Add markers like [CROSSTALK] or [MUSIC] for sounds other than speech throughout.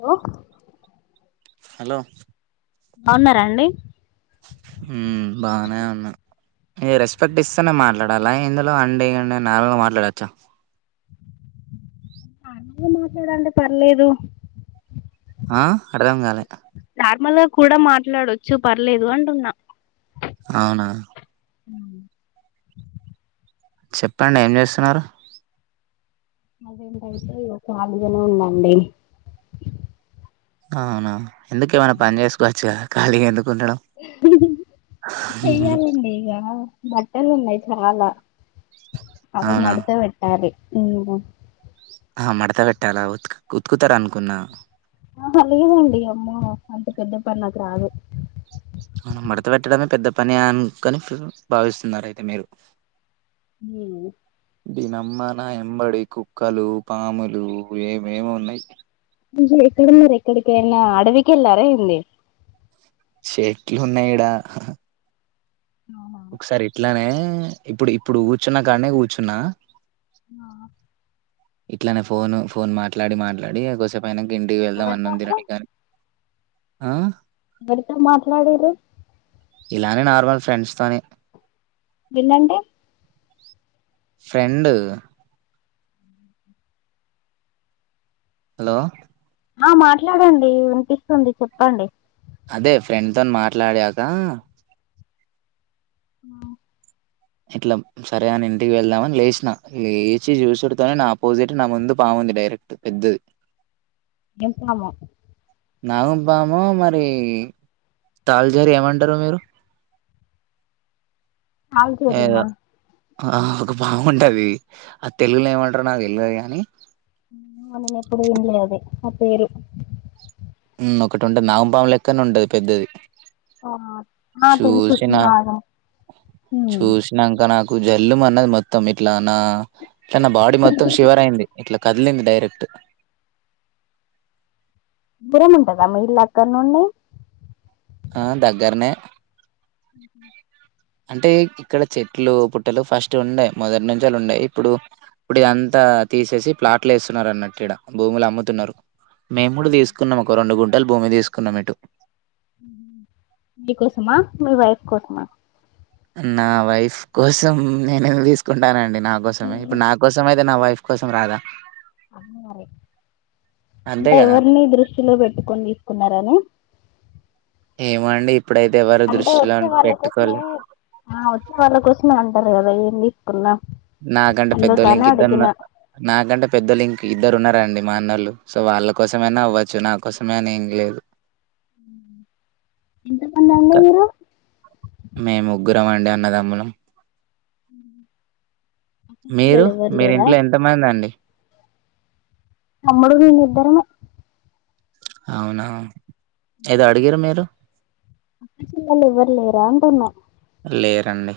Hello hello బాగున్నారా అండి. బాగానే ఉన్నా ఇగ రెస్పెక్ట్ ఇస్తనే మాట్లాడాలా ఇందులో అండి అండి నార్మల్ గా మాట్లాడచ్చా నార్మల్గా మాట్లాడండి పర్లేదు ఆ అర్ధం కాలే నార్మల్ గా కూడా మాట్లాడచ్చు. పర్లేదు అంటున్నా అవునా హ్ చెప్పండి ఏం జే. అర్జెంటైతే ఇగో కాలిగానే ఉన్న ఆండీ. ఆ అవునా ఎందుకు ఏమైనా పని చేసుకోవచ్చు. గాదా కాళిగా ఎందు చెయ్యాలండి ఇక బట్ ఎలు ఉన్నాయి చాల అవి అవునా మడుత వెట్టాలి [UNINTELLIGIBLE] ఆ మడత పెట్టాలా ఉ ఉతుకుతారనుకున్నా ఆ లేదండి అమ్మో అంత పెద్ద పని నాకు రాదు అవును మడత పెట్టడడమే పెద్ద పని అనికని భావిస్తున్నారు అయితే మీరు హ దీ నమ్మాన ఎంబడి కుక్కలు పాములు ఏమేమి ఉన్నాయి ఇజ ఎక్కడున్నారు ఎక్కడికనా అడవికి వెళ్ళారా ఏంది చెట్లు ఉన్నాయిడా అవునా, ఒకసారి ఇట్లానే ఇప్పుడు ఇప్పుడు కూర్చున్నా కానే కూర్చున్నా ఆ ఇట్లానే ఫోను ఫోన్ మాట్లాడి మాట్లాడి కోసేపు ఆన ఇంటికి వెళ్దాం అన్న ఎవరితోటి తిని కానీ ఆ ఎవరితో మాట్లాడరు ఇలానే నార్మల్ ఫ్రెండ్స్ తోని విన్నంటడి ఫ్రెం హలో ఆ మాట్లాడండి వినిపిస్తుంది చెప్పండి అదే ఫ్రెండ్ త మాట్లాడాక ఆ ఇట్లా సరే అని ఇంటికి వెళ్దామని లేచిన లేచి చూసిడుతోనే నా ఆపోజిట్ నా ముందు పాముంది డైరెక్ట్ పెద్దది ఎంతన్నామో నాగం బాము మరి తాళజరి ఏమంటారు మీరు ఏదో అదేరేనా ఆ ఒక బాగుంటది ఆ తెలుగులో ఏమంటారు నాకు తెళదు గాని నేను ఎప్పుడు వినలే అదే నా పేరు ఒకటి ఉంటే నాగంపాం లెక్కనే ఉంటది పెద్దది ఆ నా పెరు చూసి నా చన్నారు నా జల్లుం అన్నది మొత్తం ఇట్లా నా ఇట్లా నా బాడీ మొత్తం షవర్ అయింది ఇట్లా కదిలింది డైరెక్ట్ శబరం ఉంటందా మీ ఇల్ళ అక్కడ నుండి ఆ దగ్గరనే అ అంటే ఇక్కడ చెట్లు పుట్టలు ఫస్ట్ ఉండేయి మొదటి నుంచాలు ఉండయి ఇప్పుడు ఇప్పుడు ఇదంతా తీసేసి ప్లాట్లు వేస్తున్నారు అన్నట్టు ఇడ భూములు అమ్ముతున్నారు మేము కూడా తీసుకున్నాం ఒక రెండు గుంటలు భూమి తీసుకున్నాం ఇటు మీకోసమా మీ వైఫ్ కోసమా నా వైఫ్ కోసం నేనేందీస్కుంటానండి. నాకోసమే ఉమ్. ఇప్పుడ్ నాకోసమై. దె నా వైఫ్ కోసం రాద. అమ్మివరై అంతే అంటె కదా ఎవర్ని దృష్టిలో పెట్టుకొని తీసుకున్నారని. ఏమో అండి ఇప్పుడైతే ఎవరు అంటే దృష్టిలో వచ్చే వాళ్ళ కోసమే పెట్టుకోలే ఆ వచ్చే వాళ్ళ కోసమే అ. తర్ గదా ఏమ్ దీస్కున్నావ్. నాకంటే పెద్దోల్లింకిద్దరున్నార్ నాకంటే పెద్దోల్లింక్ ఇద్దరున్నార్. రండి మా అన్నోల్లు సో వాళ్ళ కోసమైనా అవ్వచ్చు నా కోసమే అనేమ్లేదు. ఎంతమందండి ఇరు. గ్గురమండి అన్నదమ్ములం. ఉమ్ మీరు మీరింట్లో ఎంత మందండి. తమ్ముడు నెనిద్దరమే. ఔనా. ఏదో అడిగిర్రు మీరు. అక్కాచెల్లెల్లెవ్వర్లేరా అంటున్నా. లేరండి.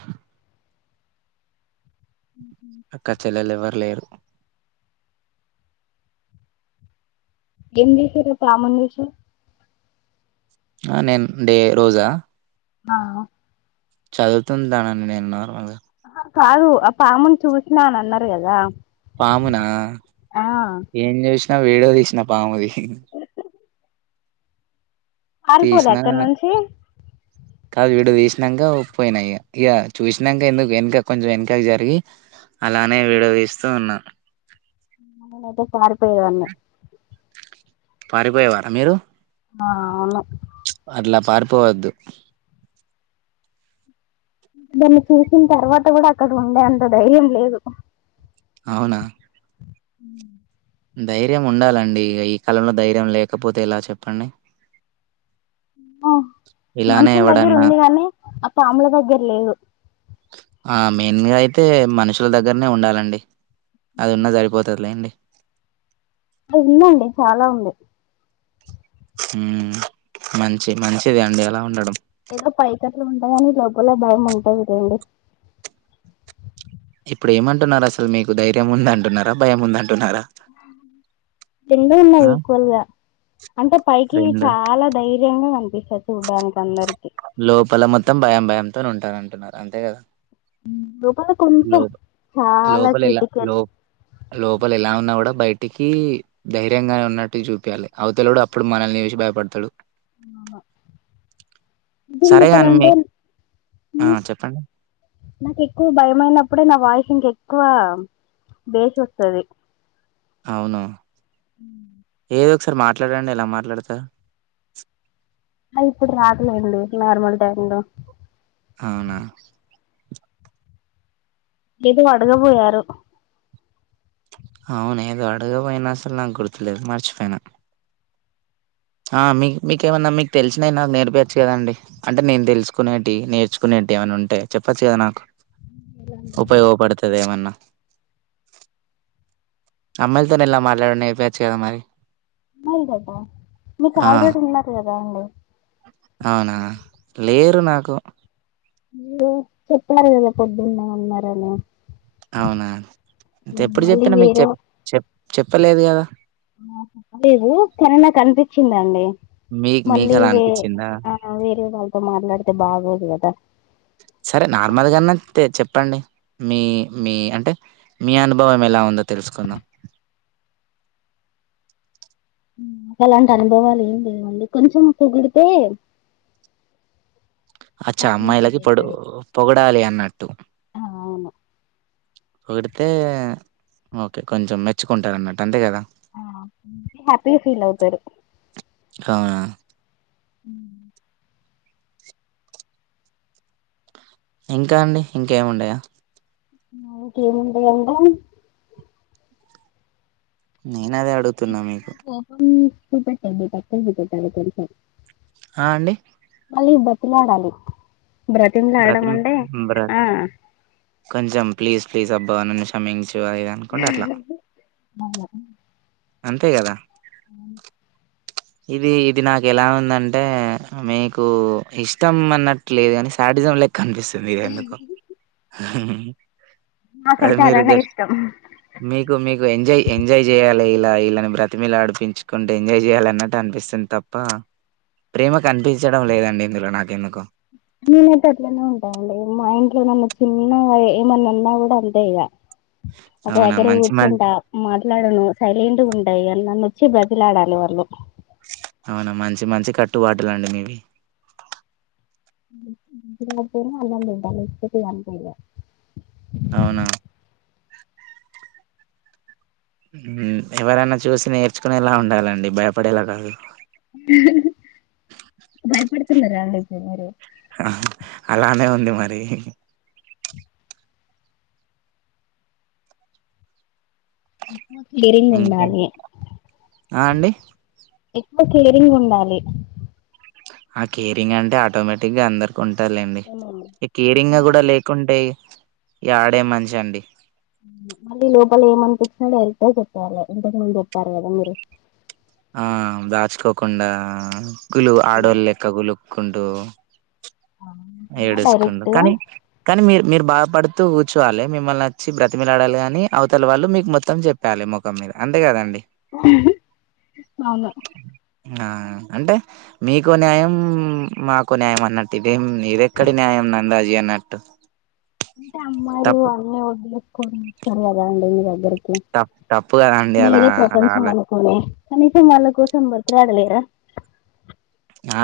ఉమ్ అక్క చెల్లెల్లెవ్వర్ లేరు ఏం దీషిర్రు పామం జేషి. ఆ నేన్ డే రోజ. ఆ చదువ్తుంది దాన [UNINTELLIGIBLE] నేన్ నార్మల్గ. కాదు ఆ పామున్ చూస్నా అనన్నారు గదా. పామునా ఏం జూష్ గ వీడో దీష్నా పాముది. అరిపోదా తీసినా అక్కన్నుంచి కాదు విడు వీస్నాంక ఒ పోయ్ నాయి ఇగ చూస్నాంక ఎందుకు ఎన్క కొంచెం ఎన్కకు జరిగి, అలానే విడ వీస్తూ ఉన్నా నెనయితే పారిపోయేవన్ని పారిపోయేవారా మీరు ఆ అను అట్ల పారిపోవద్దు. దాన్ని చూసిన్ తర్వాత గూడా అక్కడ ఉండే అంత ధైర్యం లేదు. ఔనా. ఉమ్ ఉమ్ ధైర్యముండాలండి ఇగ ఈ కాలంలో ధైర్యం లేకపోతే ఎలా చెప్పండి. అ ఇలానే మనుషుల్ ఎవడన్నా దగ్గిరుంది గానీ అప్ప అమ్ముల దగ్గర్లేదు. ఆ మెయ్న్ గా అయితే మనుషుల దగ్గర్నే ఉండాలండి. అదున్నా సరిపోతద్లేండి. ఉందండి చాలా ఉంది. ఉమ్ మంచి మంచిది అండి అలా ఉండడం. ఏదో పైకట్ల ఉంట గాని లోపల భయముంటంది లేండి. ఇప్పుడు ఏమంటున్నారసలు మీకు ధైర్యం ఉందంటున్నారా భయం ఉందంటున్నారా. ఎన్ని ఉన్నాయి ఈక్వల్గా, అంటే పైకి రెండు చాలా దై విజంగా అనిపిస్సది చూడ్డానికి అందరి లోపల మొత్తం భయం భయంతో ఉంటానంటున్నారు అంతే కదా లోపల లో కొంచెం చాలా లోపల ఎలా క్రిటికల్ లో లోపల ఎలా ఉన్నా కూడా బయటికి ధైర్యంగా ఉన్నట్టు జుపియాలె అవతలకుడ అప్పుడు మనల్ని నేసి భయపడ్తడు. నాహ సరేగాన్ మీ ఆ చెప్పండి. నాకు ఎక్కువ భయమైనప్పుడే నా వాయిస్ ఇంకెక్కువ బేస్ వస్తది. అవును అ ఏదో ఒకసారి మాట్లాడండి ఎలా మాట్లాడత అద్ ఇప్పుడు రాద్ లేండి నార్మల్ టైంలో అవునా ఏదో అడగ పోయారు. అవును ఏదో అడుగ పోయినాస్సలు నాకు గుర్తులేదు మర్చిపెయ్ న ఆ మీ మీకేమన్నా మీకు తెల్సినయ్ నాక్ నేర్పియచ్చు కదండి అంటే నేన్ థెల్సుకునేటి, నేర్చుకునేట్ది ఏమన్నా ఉంటే చెప్పచ్చు కద నాకు, ఉపయోపడుతది ఏమన్నా అమ్మాయిలతోనే ఎలా మాట్లాని నేపియాచ్చు కదా మరి అమ్మాయిల్ తొట మీక్ ఆ! ఆల్రెడి ఉన్నారు కదా అండి. అవునా లేరు నాకు మీరు చెప్పారు కదా పొద్దున్న ఉన్నారని అవునా, తెప్పుడు మళ్ళీ చెప్పిన మీకు చె చెప్ చెప్పలేదు కదా నా ప్పలేదు కనీ నాకు అనిపిచ్చిందండి. మీకు మీకు మళ్ళీ అలా వే అనిపిచ్చిందా? ఆ వేరే వాళ్ళతో మాట్లాడితే బాగోదు కదా ఆ సరే నార్మల్గాన్నా తే చెప్పండి మీ మీ అంటే మీ అనుభవం ఎలా ఉందో తెలుసుకుందాం నాకు అలాంటి అనుభవాలు ఏం లేవండి కొంచెం పొగిడితే అచ్చా హ్యాపీగా ఫీల్ అమ్మాయిలకి ఇపుడు అవుతారు పొగడాలి అన్నట్టు ఆ అవును పొడితే, ఓకే కొంచెం మెచ్చుకుంటారు అన్నట్ అంతే కదా హ్యాపీ ఫీలౌతరు. అవునా ఉ ఇంకా అండి ఇంకేంవుండయ ఇంకేంవుంటయ్ అంటే నేనదే అడుతున్నా మీకు సూపెట్టండి తక్కువ సుపెట్టండి తెల్ స ఆ అండి మళ్ళి బత్తిలాడాలి. బ్రతిమ్లా బ్రతి ఆడడం అంటే ఆ ప్లీజ్లీ ప్లీజ్ అబ్బా నన్ను షమించు అ అంతే కదా హ్మ్ ఇది ఇది నాకు ఎలా ఉందంటే మీకు ఇష్టం అన్నట్లేదు కాని సాడిజం లే కనిపిస్తుంది ఎందుకో అదే నాకైతే మీరు అలానే జస్ట్ ఇష్టం మీకు మీకు ఎంజాయ్ ఎంజాయ్ చేయాలి ఇలా ఇలాని బ్ర మీల ఆడిపించుకుంటు ఎంజాయ్ చేయాలా అన్నటు అనిపిస్తుంది తప్ప ప్రేమ కనిపించడం లేదండి ఇందులో నాక ఎందుకో నేనైతే అట్లనే ఉంటానండి మా ఇంట్లో నన్న చిన్న ఏమన్నా ఉన్నా కూడా అంతే ఇక ఒక అవునా దగ్గర మంచి మం కూర్చుంటా మాట్లాడను సైలంట్ ఉం ఎ నన్ని వచ్చి బతిలాడాలి వాళ్ళు అవునా మంచి మంచి కట్టుబాటులండి మీవి పో [UNINTELLIGIBLE] లేకపోతే అంతే ఇగ అవునా ఎవరైనా చూసి నేర్చుకునేలా ఉండాలండి భయపడేలా కాదు తిన్నారా అండి [UNINTELLIGIBLE] ఆ అలానే ఉంది మరి అ కేరింగ్ ఇంకా ఉండాలి ఆ అండి ఎక్కువ కేరింగ్ ఉండాలి ఆ కేరింగ్ అంటే ఆటోమేటిక్ గా అందరు కొంటాలెండి ఉమ్. ఇ కేరింగా కూడా మళ్ళీ లేకుంటే ఈ ఆడే మంచి అండి మళ్ళీ లోపల ఏమనిపచ్చినో వెళ్తే చెప్పాలి ఎంతకు మంది చెతారు కదా మీరు ఆ దాచుకోకుండా లు ఆడల్లెక్కకులు కుంటు ఏడుసుకుండు డైరెక్ట్ గా కానీ కానీ మీరు మీరు బాధపడుతూ కూర్చోవాలి మిమ్మల్నిచ్చి బ్రతిమిలాడాలి కానీ అవతల వాళ్ళు మీకు మొత్తం చెప్పాలి ముఖం మీద అంతే కదండి అవును ఆ అంటే మీకో న్యాయం మాకు న్యాయం అన్నట్టు ఇదేం ఇది ఎక్కడ న్యాయం నాకి రాజి అనట్టు అంటే అమ్మాయిలు అన్ని వదిలి కొనిస్తారు కదా అండి మీ దగ్గర తప్ తప్పు కదండి అలా మీరే అలా ప్రపంచం అలా అనుకునే కానీ త మల కోసంబర త రాడలే రా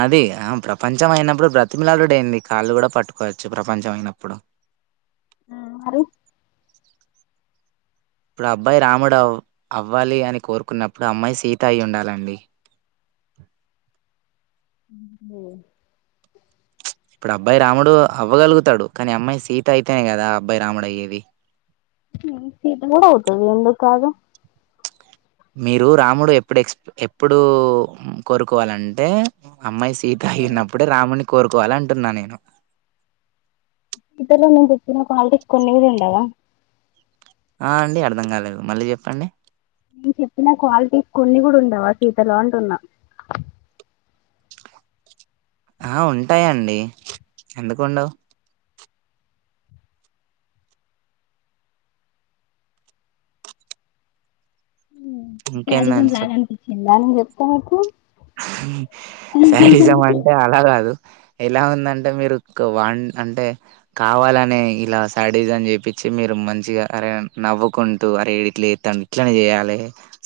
అది ఆ ప్రపంచం అయినప్పుడు బ్రతిమిలాలుడ అయింది కాళ్ళు కూడా పట్టుకోవచ్చు ప్రపంచం అయినప్పుడు మరి ఇప్పుడు అబ్బాయి రాముడువ అవ్వాలి అని కోరుకున్నప్పుడు అమ్మాయి సీత అయి్య ఉండాలండి ఇప్పుడు అబ్బాయి రాముడు అవ్వగలుగుతాడు కానీ అమ్మాయి సీత అయితేనే కదా అబ్బాయి రాముడు అయ్యేది కూడాడ అవుతుది ఎందుక్కగా మీరు రాముడు ఎప్పుడు ఎక్స్ ఎప్పుడు కోరుకోవాలంటే అమ్మాయి సీత అయినప్పుడే రాముణని కోరుకు కోల అంటున్నా నేను ఇతన్లో ఉన్నా చెప్పిన క్వాలిటీస్ కొన్ని కూడా ఉండవా ఆ అండి అర్థం కాలేదు మళ్ళీ చెప్పండి నేను చెప్పిన క్వాలిటీస్ కొన్ని కూడా ఉండవా సీతలో అంటున్నా ఆ ఉంటాయండి ఎందుకు ఉండవ్ [UNINTELLIGIBLE] ఇంకేందని లాగ అన్పిన్చిందా నేన్ చెప్తా నాకు సాడిజం అంటే అలాగద్ రు ఎలా ఉందంటే మీరు కావా ఆ అంటే కావాలనే ఇలా సాడీజం చెప్పించి మీరు మంచిగా అరే నవ్వుకుంటూ అరే ఇట్లా జేతండు ఇట్లనే చేయాలి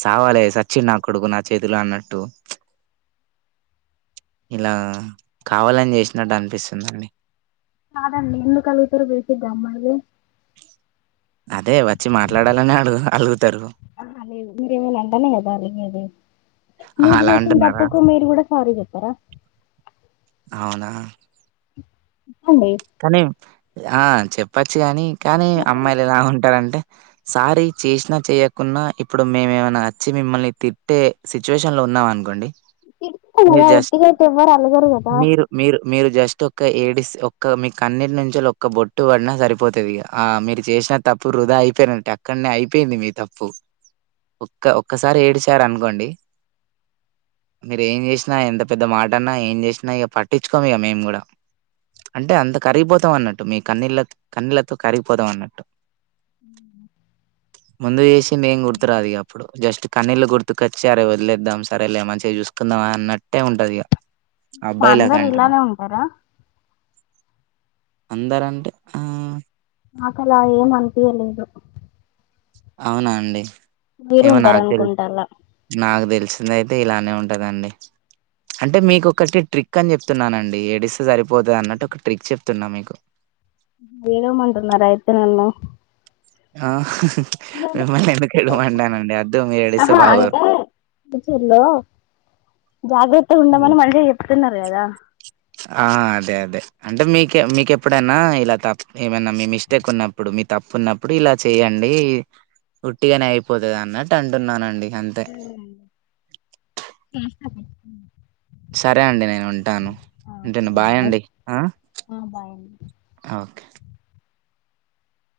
సావాలి సచ్చి నా కొడుకు నా చేతిలో అన్నట్టు ప్చ్ ఇలా కావాలని చేసినట్టు అనిపిస్తుందండి. కాదండి ఎందుకలా జేత్తురో జెప్పిదం మనలేం అదే వచ్చి మాట్లాడాలని అడుగు అడుగుతారు ఆహా లేదు మీరేమైనా అంటేనే కదా అలిగేది మీరు చేసిన తప్పుకు మీరు కూడా సారీ చెప్పారా అవునా చెప్పండి కానీ ఆ చెప్పచ్చు గాని కానీ మరి అమ్మాయిలు ఎలా ఉంటారండి. అంటే సారి చేసినా చేయకున్నా ఇప్పుడు మేమేమైనా అచ్చి మిమ్మల్ని తిట్టే సిచ్యువేషన్ లో ఉన్నాం అనుకోండి. తిడితే గదా ఉట్టిగా అయితే ఎవ్వరు అలగరు కదా. మీరు మీరు జస్ట్ ఒక ఏడిస్త్ ఓక్ మీకు అన్నిటి నుంచిఒక్క బొట్టు పడినా సరిపోతుంది ఇక మీరు చేసిన తప్పు వృధా అయిపోయిరంటే అక్కడనే అయిపోయింది మీ తప్పు ఒక్క ఒక్కసారి ఏడుసారు అనుకోండి మీరు ఏం చేసినా ఎంత పెద్ద మాట అన్నా ఏం చేసినా ఇక పట్టించుకోము ఇక మేము కూడా అంటే అంత కరిగిపోతాం అన్నట్టు మీ కన్నీళ్ల కన్నీళ్లతో కరిగిపోతాం అన్నట్టు ముందు చేసి మేము అనేది గుర్తురాదు ఇ అప్పుడు జస్ట్ కన్నీళ్లు గుర్తుకొచ్చిరే వదిలేద్దాం సరే లే మంచిగా చూసుకుందాం అన్నట్టే ఉంటుంది ఇక అందరు ఇలానే ఉంటారా అందర అంటే ఆ మాకల ఏం అనిపియలేదు. అవునా అండి మీరు ఏమో ఉంటారు నాకు తెలి అనుకుంటా అలా నాకు తెలిసింది అయితే ఇలా. ఏం ఉంటదండి అంటే మీకు ఒకటి ట్రిక్ అని చెప్తున్నానండి ఏడిస్తే సరిపోదు అన్నట్టు ఒక ట్రిక్ చెప్తున్నా మీకు ఏడువమంటున్నారయితే నన్న ఆ మిమ్మల్ని ఎందుకు ఏడవమంటా నండి వద్దు మీరు ఏడిస్తే ఆహా బాగోదు అంటే జాగ్రత్త గ ఉండమని మంచిగ చెప్ చెప్తున్నారుకదా ఆ అదే అదే అంటే మీక మీకెప్పుడైనా ఇలా తప్పు ఏమన్నా మీ మిస్టేక్ ఉన్నప్పుడు మీ తప్పు ఉన్నప్పుడు ఇలా చెయండి ఉట్టిగానే అయిపోతది అన్నట్టు అంటున్నానండి. అంతే సే [UNINTELLIGIBLE] సరే అండి నేను ఉంటాను ఉంటాను సరే అండి బాయండి ఆ ఆ బాయ్ ఓకే